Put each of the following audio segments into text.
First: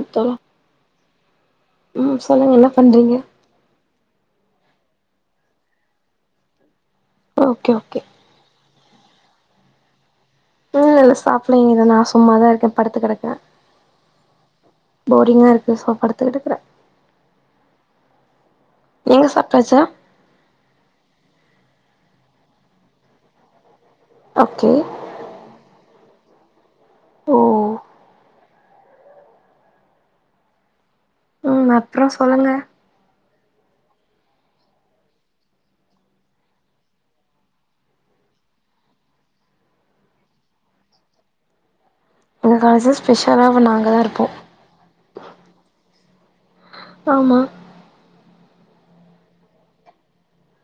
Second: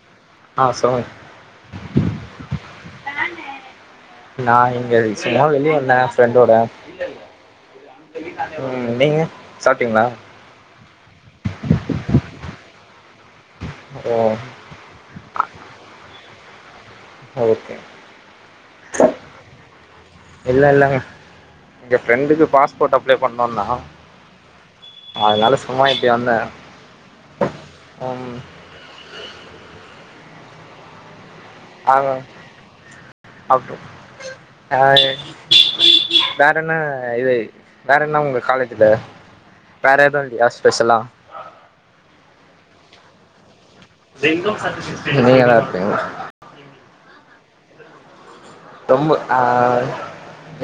இப்பவா ஆ சொலுங்க ம் சொல்லுங்க என்ன பண்றீங்க நா இங்க சும்மா வெளிய வந்தே ஃப்ரெண்டோட ஓகே ஓகே ம் நீங்க சாப்ட்டீங்களா இம் இல்லல சாப்பிடலங்க இத நா சும்மாதாருக்கே படுத்து கெடக்கே ஓ போரிங்காருக்கு சோ படுத்துக்கிட்டுருக்குறே ஓகே நீங்க சாப்டாச்சா இல்லல்லங்க எங்க பிரண்ட்க்கு பாஸ்போர்ட் அப்ளை பண்ணோனா ஓகே அதனால சும்மா இப்டி வந்தே ஓ ம் ம் ஆ அப்றோ சொல்லுங்க அட்டு ஆ வேற என்ன இது வேற என்ன உங்க காலேஜ்ல வேற எது இல்லையா ஸ்பெஷலா எங்க காலேஜ்ல ஸ்பெஷலா பண்ணுவாங்க நீங்க எல்லா இருப்பீங்க ஆமா தொம்ப ஆ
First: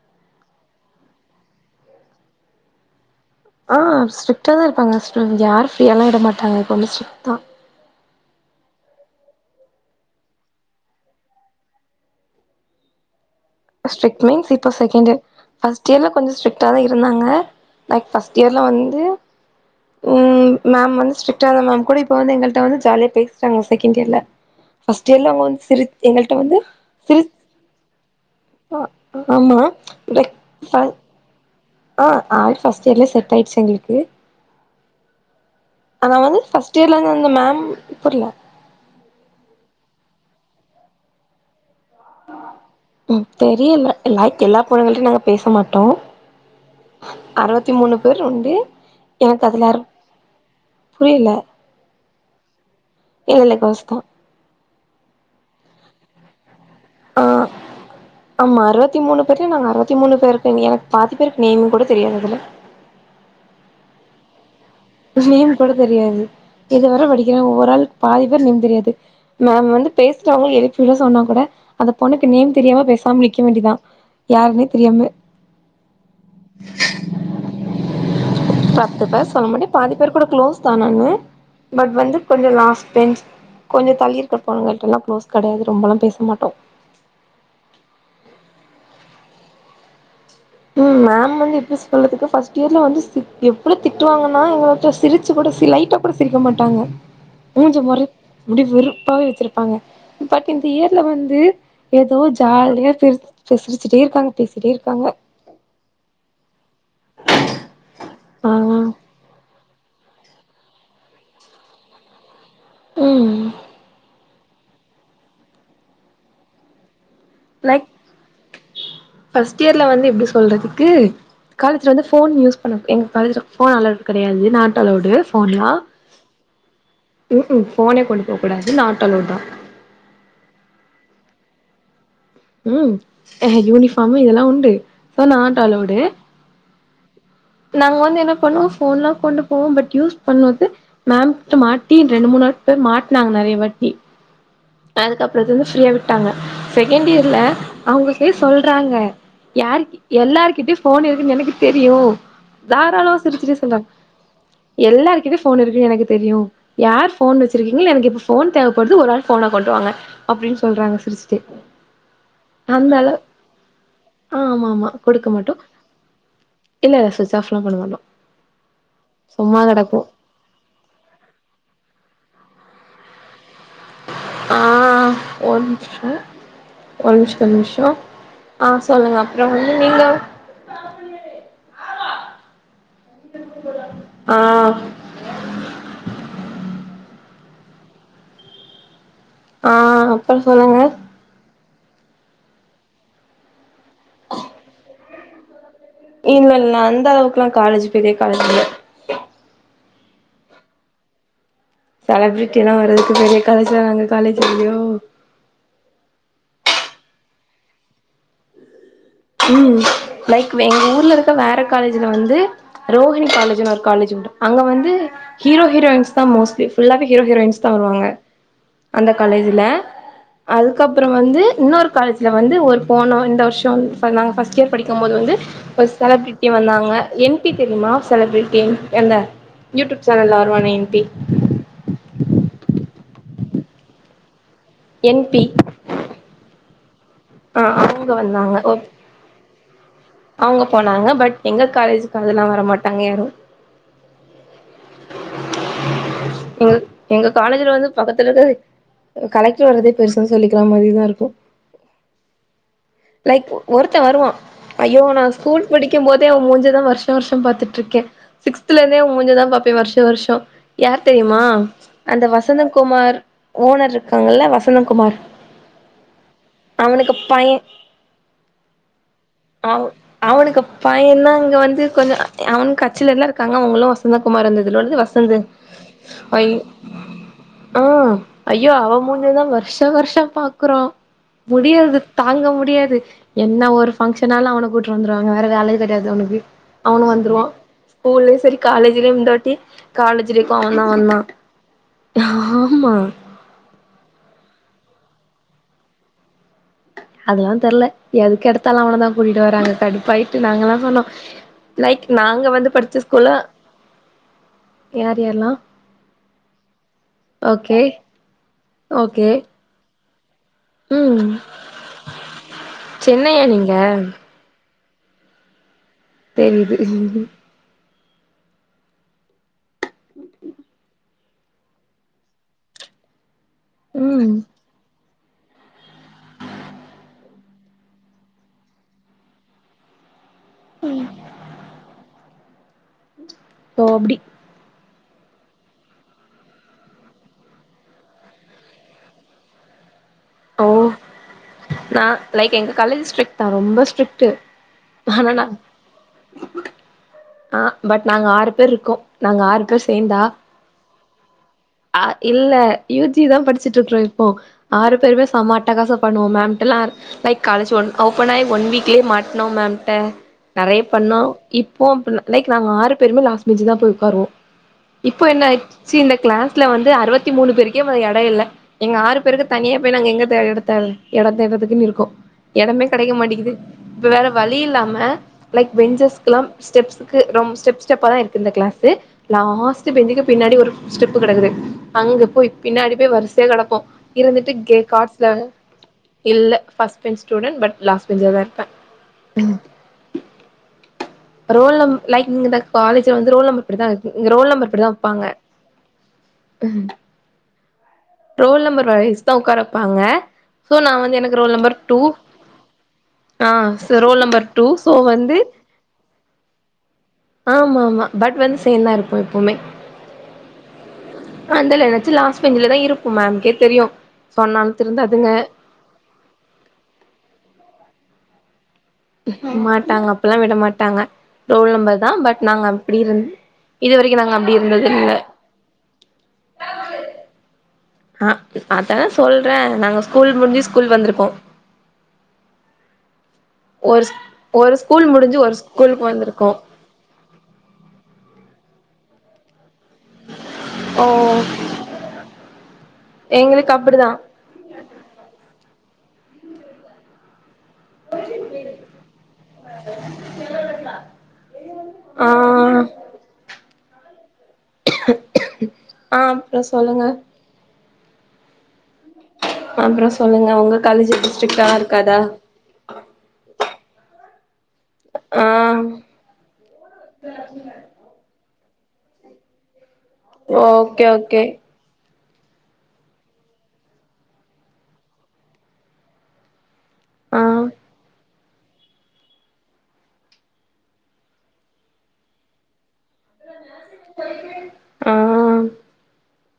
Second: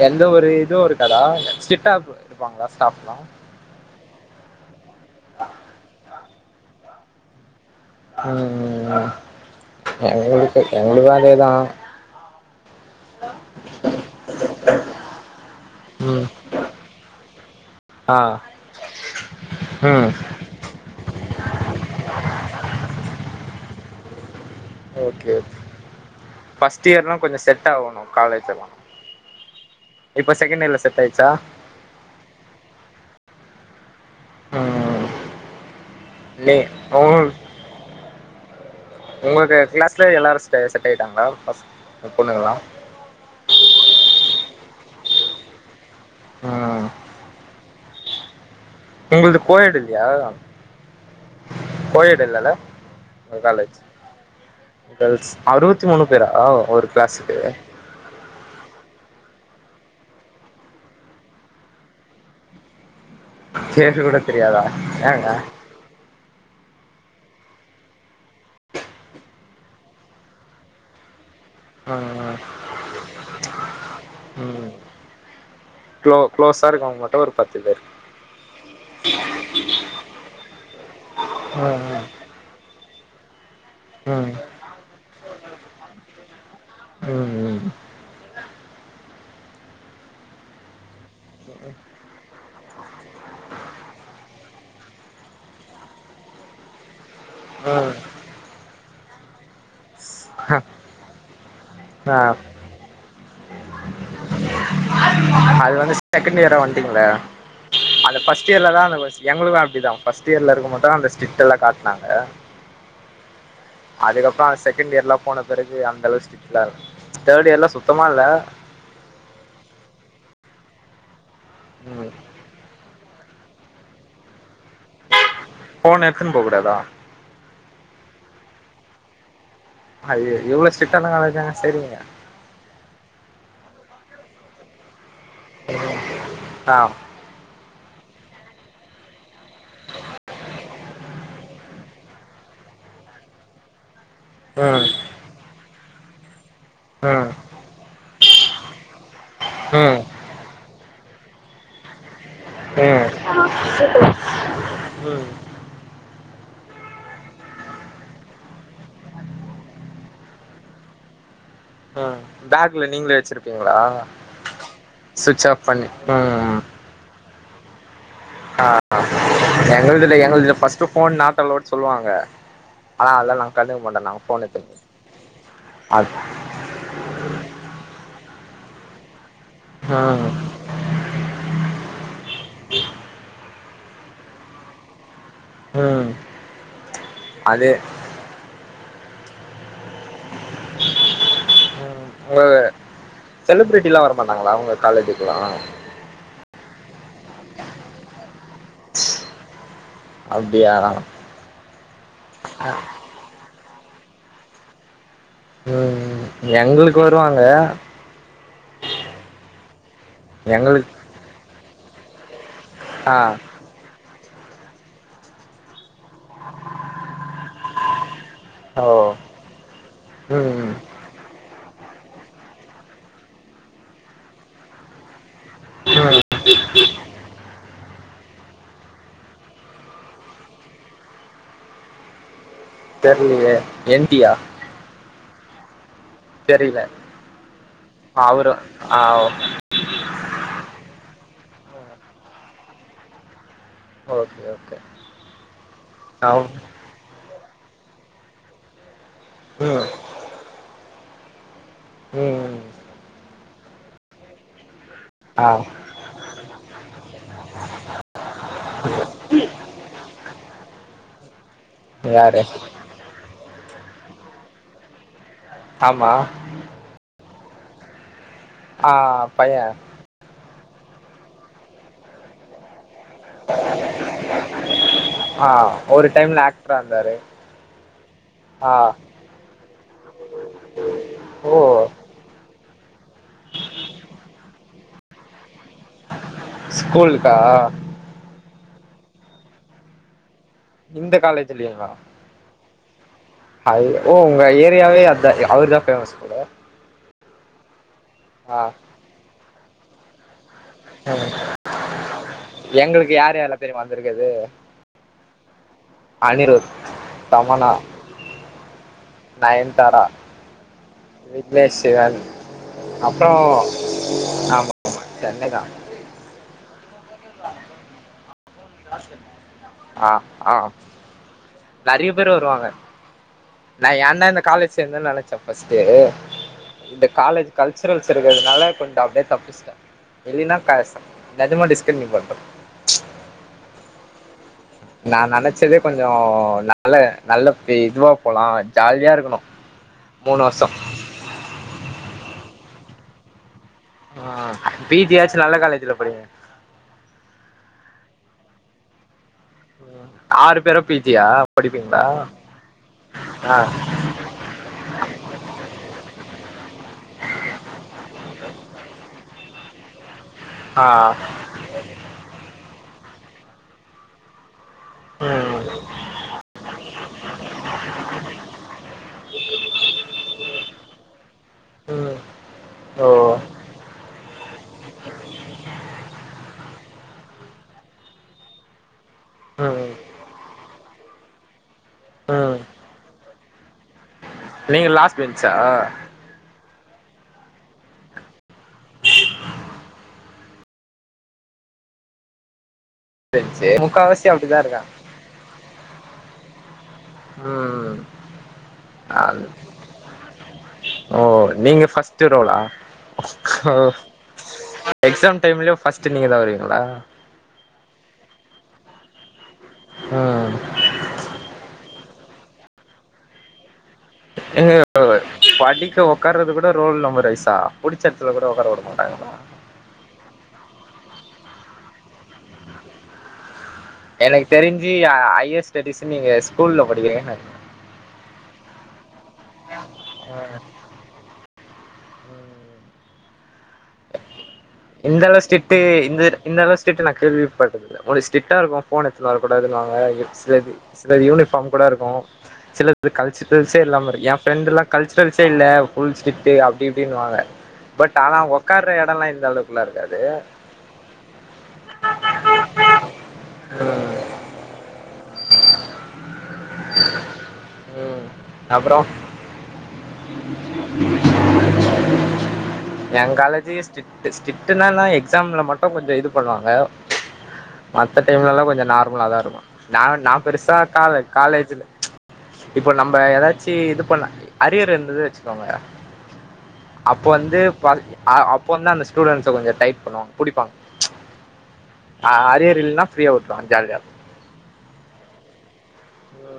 எந்த ஒரு இது இருக்காதா சிட்டா இருப்பாங்களா ஸ்டாப்லா ஆ ஸ்ட்ரிக்ட்டா தா இருப்பாங்க [unintelligible] யார் ஃப்ரீயல்லா விட மாட்டாங்க இப்பமே ட்ரிக்ட் தா ம் எங்களுக் எங்ககுளுக்கு அதேதா ஹலோ ஸ்ட்ரிக்ட் மீன்ஸ் இப்போ செகண்ட் இயர் பஸ்ட்டு இயர்ல ம் கொஞ்ச ஸ்ட்ரிக்ட்டா தா இருந்தாங்க லைக் ஆ ஃபர்ஸ்ட் இயர்ல வந்து ம் மேம் வந்து ஸ்ரிக்ட்டா தா மேம் கூட இப்ப வந்து எங்கள்ட்ட ஜாலியா பேசுறாங்க செகண்ட் இயர்ல ஓகே ஃபர்ஸ்ட் எல்லா ஓகே வந்து திரி எங்கள்ட்ட வந்து ஃபர்ஸ்ட் இயர்லா திரி கொஞ்சோ செட் ஆகணு அ ஆமா லைக் இப்போ செகண்ட் ஃப இயர்லல்ல செட் ஆச்சா ஆ ஆள் ஃபர்ஸ்ட் இயர்லே செட் ஆயிடுச்சி எங்களுக்கு ம் ஆனா வந்து நீ ஃபர்ஸ்ட் இயர்ல உ இருந்து அந்த மேம் புரில உங்களுக்கு க்ளாஸ்ல எல்லாரு செ செட் ஆயிட்டாங்களா பொண்ணுங்களா ம் தெரியல்ல எல்ல எல்லா பொண்ணுங்க கிட்டயு நாங்க பேச மாட்டோ ஆ அறுவத்தி மூணு பேர் உண்டு உங்கள்து எனக்கு அதுல கோஎட் யாரு இல்லையா புரியல கோஎட் இல்லல்ல உங்க இல்ல இல்ல காலேஜ் கேர்ள்ஸ் தா கேர்ள்ஸ் அறுவத்தி மூணு பேரா ஓர் ஆ கிளாஸ்க்கு ஆமா அறுவத்தி மூணு பேர்ல நாங்க அறுவத்தி மூணு பேருக்கு எனக்கு பாதி பேருக்கு நேம்ம கூட தெரியாது அதுல சேட்டு கூட தெரியாதா ஏங்க நேம் கூட தெரியாது இதுவர படிக்கிறே ஒவ்வொரு ஆள் பாதிப்பேரு நேம் தெரியாது மேம் வந்து பேசுறவங்க எழுப்பிவிட சொன்னா கூட அந்த பொண்ணுக்கு ம் நேம் தெரியாம பேசாம நிக்க வேண்டியதுதா யாருன்னே தெரியாம இவ்ளோ குளோஸா இருக்கவங்க மட்டு ஒரு பத்து பேரு பத்து பேர் சொல்ல மாட்டே பாதி பேர் கூட க்ளோஸ்டு ஆனாலுமே பட் ம் வந்து கொஞ்ச ஃபர்ஸ்ட் பென்ச் கொஞ்ச தள்ளி ம் இருக்கிற பொண்ணுங்க கிட்டலா க்ளோஸ் கெடையாது ரொம்பலா பேச மாட்டோ ம் ம் ம் மேம் வந்து எப்டி சொல்றதுக்கு பஃர்ஸ்ட் இயர்ல வந்து எப்படி திட்டுவாங்கன்னா எங்களுக்கிட்ட சிரிச்சி கூட சி லைட்டா கூட சிரிக்க மாட்டாங்க மூஞ்ச ம் பாரு அப்டி வெறுப்பாவே வச்சிருப்பாங்க பட் இந்த இயர்ல வந்து ஏதோ ஆ ஜாலியா சிரி சிரிச்சிட்டே இருக்காங்க பேசிட்டே இருக்காங்க அது வந்து செகண்ட் இயரா வந்ட்டீங்கள இல்ல அந்த ஃபர்ஸ்ட் ஆ இயர்ல தா அந்த எங்களுக்கு அப்படிதா ஃபர்ஸ்ட்டு இயர்ல இருக்கு மட்டு ஸ்டிக் காட்னாங்க ம் அதுக்கப்பறோ அது செகண்ட் இயர்லா போன பிறகு அந்த அளவுக்கு ஸ்ட்டா [inaudible] தேர்ட் இயர்ல லைக் சுத்தமா இல்ல ஃபர்ஸ்ட் இயர்ல வந்து எப்டி சொல்றதுக்கு காலேஜ்ல வந்து ம் போன் யூஸ் பண்ண எங்க காலேஜ்ல ஃபோன் அலோட் கடையாது நாட் அலோடு போன்லா ஃபோன் எடுத்துன்னு போ கூடாதா ம் ம் போனே கொண்டு போ கூடாது நாட் அலோட் தா [unintelligible] இவ்ளோ ஸ்ட்ரிக்ட்டான காலேஜ்ஜாங்க சேர்ந்தீங்க ம் அஹா யூனிஃபாம்மு இதல்லா உண்டு சோ நாட் அலோடு ஆ நாங் வந்து என்ன பண்ணுவோ போன்லா கொண்டு போவோ பட் யூஸ் பண்ணது மேம்ட்ட மாட்டி ரெண்டு மூணு ஆட் பேர் மாட்னாங்க நறைய வாட்டி ம் அதுக்கப்பறத்துலருந்து ஃப்ரீயா விட்டாங்க செகண்ட் ம் ம் இயர்ல அவுங்களுக்கே சொல்றாங்க யாருக்கு ம் எல்லார்கிட்டயு ஃபோன் இருக்குன்னு எனக்கு தெரியு தாராளம சிரிச்சிட்டே சொல்றாங் ம் எல்லார்கிட்டயு ஃபோன் இருக்கு எனக்கு தெரியு யார் ஃபோன் வெச்சியிருக்கிங்கள எனக்கு இப்ப ஃபோன் தேவப்படுது ஒரு ஆள் ஃபோன்ன கொண்டுவாங்க அப்டின்னு சொல்றாங்க சிரிஸ்ட்டே ம் பேக்ல நீங்களே வெச்சிருப்பீங்களா ஆ ஆமா ஆமா கொடுக்க சுவிட்ச் மாட்டோ ஆப் பண்ணி ம் ம் இல்ல சுவிட்ச் ஆப்லா பண்ண மாட்டோ ஆ சும்மா கெடக்கு எங்களுதுல எங்களுதுல first phone not allowed சொல்லுவாங்க அனா அதல்லா கண்டுக்க மாட்டோ நா ஆ ஒரு நிம்ஷோ ஒரு நிம்ஷோ நிம்ஷோ ஆ சொல்லுங்க அப்பறோ வந்து நீங்க ம் ஆ ம் அது ஆ அப்பற சொல்லுங்க ம் உங்களது செலிப்ரிட்டிலா வரமாட்டாங்களா உங்க காலேஜுக்குலா இல்ல இல்ல அந்த அளவுக்குலா காலேஜ் பெரிய காலேஜ் இல்ல அப்டியா செலபிரிட்டி எல்லா வர்றதுக்கு பெரிய காலேஜ்ல நாங்க காலேஜ் [unintelligible] ம் ம் எங்களுக்கு வருவாங்க ம் லைக் எங்க எங்களுக்கு ஊர்ல இருக்க வேற காலேஜில வந்து ஆ ரோஹிணி காலேஜுன்னு ஒரு காலேஜ் உண்டு அங்க வந்து ஹீரோ ஹீரோயின்ஸ் தா மோஸ்டலி ஃல்லாவே ஹீரோ ஹீரோயின்ஸ் தா வருவாங்க ஓ அந்த காலேஜ்ஜுல ம் அதுக்கப் அப்பறோ வந்து இன்னொரு காலேஜ்ல வந்து ஒரு போன இந்த வர்ஷோ பண்ணாங்க ஃபர்ஸ்ட் இயர் படிக்கும் போது வந்து ஒரு ம் செலப்ரிட்டி வந்தாங்க என் டி தெரிமா செலபிரிட்டி அந்த யூடியூப் சேனல்ல வருவானே என் டி தெர்லியே என் டியா என் பி தெரில ஆ அவங்க அவரு ஆ அவுங்க போனாங்க பட் எங்க காலேஜுக்கு அதல்லா வரமாட்டாங்க யாரு ஓகே ஓகே அவ் எங்க எங்க காலேஜுல வந்து பக்கத்துல இருக்கறது அ கலக்கி ம் வர்ரதே பெருசுன் சொல்லிக்கிறா மாதிரிதா இருக்கு ம் லைக் ஒருத்த வருவா ஐயோ நா ஆ ஸ்கூல் படிக்கும் போதே அவ மூஞ்சதா வர்ஷ வர்ஷோ பாத்துட்ருக்க சிக்ஸ்துல இருந்தே உ முஞ்சதா பாப்பே வருஷ வருஷோ யார் தெரியுமா அந்த யாரு வசந்த குமார் ஓனர் இருக்காங்கல்ல வசந்த குமார் ஆமா அவனுக்கு பைய ஆ பைய அவ அவனுக்கு பையன இங்க வந்து கொஞ்ச அவனு கட்சில எல்லா இருக்காங்க அவங்ளு வசந்த குமார் இருந்ததுலது வசந்து ஆ ஒரு டைம்ல ய ஆக்டரா இருந்தாரு ஆ ஐயோ ஆ அவ மூஞ்சதா வர்ஷ வர்ஷ பாக்குறோ ஓ முடியாது தாங்க முடியாது என்ன ஒரு ஃபங்க்ஷனாலு அவன கூட்டு வந்துருவாங்க வேற வேலையே கெடையாது அவனுக்கு அவனு ஸ்கூலுக்கா வந்துருவான் ஸ்கூல்லயு செரி காலேஜ்லியு இந்தாட்டி காலேஜ்டேக்கு அவ தா வந்தா இந்த காலேஜ்லயுமா ஆமா அது ஓ உங்க ஏரியாவே அந்த அவர்தா ஃபேமஸ் கூட அதெல்லா தெர்ல எதுக்கு எடுத்தாலும அவன தா கூட்டிட்டு வராங்க கடுப்பாயிட்டு நாங்கலா நோ நோ லைக் நாங்க வந்து படிச்ச எங்களுக்கு ஸ்கூல்ல யார் யாரெல்லா தெரியுமா வந்திருக்குது யார் யாரல்லா அனிருத் தமன்னா ஓகே நயன்தாரா ம் விக்னேஷ் சிவன் அப்புறோ சென்னையா நீங்க ஆமா என்னைக்கா தெரிது ஆ ஆ நெறைய பேர் வருவாங்க நா ஏன்டா ம் இந்த காலேஜ் சேர்ந்தே நெனச்சே ஃபர்ஸ்ட்டு இந்த காலேஜ் கல்ச்சுரல்ஸ் இருக்கிறதுனால கொஞ் அப்டியே தப்பிச்ட்டே இல்லினா க நெஜமா டிஸ்க் கண்டினியூ பண்றோ ஓ அப்டி நா நெனச்சதே கொஞ்சோ நல்ல நல்ல இதுவா போலா ஜாலியா இருக்கணு மூணு வர்ஷோ ஓ நா லைக் எங்க காலேஜ் ஸ்ட்ரிக் தா ரொம்ப ஆ ஸ்ட்ரிக்ட்டு ஆனா பிஜியாச்சு நா நல்ல காலேஜ்ல படிங்க ஆ பட் நாங்க ஆறு பேர் இருக்கோ நாங்க ஆறு அப்றோ சேர்ந்தா ஆறு பேரு பி ஜி யா படிப்பீங்களா அ இல்ல யூ ஜி தா ஆ படிச்சுட்டு இருக்றோ ஓ ஆறு பேருமே செமா அட்டக்காசோ பண்ணுவோ மேம்டல்லா லைக் காலேஜ் ஒன் ஓபன் ஆயி ஒன் வீக்லே மாட்னோ மேம்ட்ட நறைய ஆ பண்ணோ இப்போ லைக் நாங்க ஆறு பேருமே லாஸ்ட் பெஞ்சு தா போய் உட்காருவோ இப்போ என்ன ம் ஆச்சு இந்த கிளாஸ்ல வந்து அறுபத்தி மூணு பேருக்கே வ இட இல்ல எங்க ஆறு பேருக்கு தனியா பேய் நாங்க எங்கத்த இடத்த இடத் தேர்றதுக்குன் இருக்கோ ம் இடமே ஓ கெடைக்க மாட்டிக்கிது இப்ப வேற வழி இல்லாம லைக் பெஞ்சஸ்க்குலா ஸ்டெப்ஸ்சுக்கு ரொம்ப ஸ்டெப் ஸ்டெப்ப தா இருக்கு இந்த கிளாஸ் லாஸ்ட் ம் பெஞ்சிக்கு பின்னாடி ஒரு ஸ்டெப்பு கெடக்குது அங்க போய் ம் பின்னாடி போய் வர்சையா கெடப்போம் இருந்துட் ட்டுக்கே நீங்க லாஸ்ட் காட்ஸ்ல பெஞ்சா இல்ல first bench student but last பெஞ்சல தா இருப்பே ரோல் நம்பர் லைக் நீங்க இந்த காலேஜ்ல வந்து ரோல் சேரி சேரி நம்பர்டிதா இருக்கு இங்க முக்காவாசி ரோல் அப்டிதா நம்பர் படிதா இருக்காங்க வப்பாங்க ம் ம் ரோல் நம்பர் வைஸ் ஆ தா உட்கார வப்பாங்க சோ நா வந்து ஓ எனக்கு ரோல் நம்பர் நீங்க டூ ஃபர்ஸ்ட் ரோலா ஆ ஓ ச ரோல் நம்பர் டூ சோ வந்து ஃபஸ்ட்டு நீங்க தா வருவீங்ளா ஆமாமா பட் வந்து சேர்ந்தா இருக் எப்பவுமே ம் அந்தல நனைச்சு லாஸ் பெஞ்சல தா இருப்போ மேம் கே தெரியு எங்க சொன்னாலு திருந்தாதுங்க [inaudible] படிக்க உக்காறது கூட ரோல் நம்பர் ஐசா புடிச்ச எடத்துல கூட உக்கார விட மாட்டாங்க மாட்டாங்க அப்பெல்லா விட மாட்டாங்க ரோல் நம்பர் தா பட் நாங்க அப்டி இருந் இது வரைக்கு நாங்க அப்டி இருந்தது இல்ல சரிஷ் நீங்க ஸ்கூல்ல படிக்ரேன்ன ஆ அத்தான சொல்ற நாங்க ஸ்கூல் முடிஞ்சி ஸ்கூல் வந்திருக்கோ ஒரு ஒரு ஸ்கூல் முடிஞ்சி ஒரு ஸ்கூலுக்கு வந்திருக்கோ ஸ்சிட் நா கேள்விப்பட்டது இல்ல முதல்ல ஸ்சிட்டா இருக்கு போன் எடுத்திட்டு வர கூடாதுன்னுவாங்க சில ஓ சிலது யூனிஃபார்ம் கூட இருக்கு சில எங்களுக்கு கல்ச்சரல்ஸே இல்லாம அப்டிதா இருக்கு ஏ ப்ரெண்ட எல்லா கல்ச்சரல்ஸ்சே இல்ல புல்ஸ்ட்ரிட்க் அப்டி இப்டின்னுவாங்க பட் ஆனா உக்கார எடல்லா இந்த அலோ இருக்காது ஆ [unintelligible] ஆ அப்புற சொல்லுங்க உம் அப்புரோ சொல்லுங்க உங்க காலேஜி ஏப்டி ஸ்ட்சிக்டாலாக் இருக்காதா ஏ காலேஜி ஜிஎஸ்டி டெஸ்ட் கிட்டுனா நா ஆ எக்ஸாம்ல மட்டு கொஞ்சோ இது பண்ணுவாங்க மத்த டைம்ல எல்லா கொஞ்சோ நார்மலா தா இருக்கு நா நா பெருசா ஓகே காலேஜ் ஓகே காலேஜ்ல இப்போ நம்ம ஏதாச்சி இது பண்ண அரியர் இருந்தது வச்சிக்கோங்க அப்போ ஆ வந்து பருத்தி ஆ அப் இப்போந்தா அந்த ஸ்டூடண்ஸ கொஞ்ச டைட் பண்ணுவாங்க புடிப்பாங்க அ ஆ அரியர் இல்னா ப்ரீயா உட்ருவா ஜால்யா ஆ ஆ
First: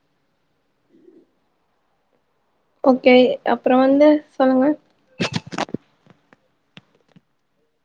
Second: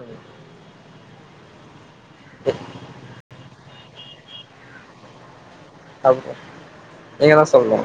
ஹ ஓகே அப்ரோ வந்து சொல்லுங்க அப்ரோ நீங்க தா சொல்னு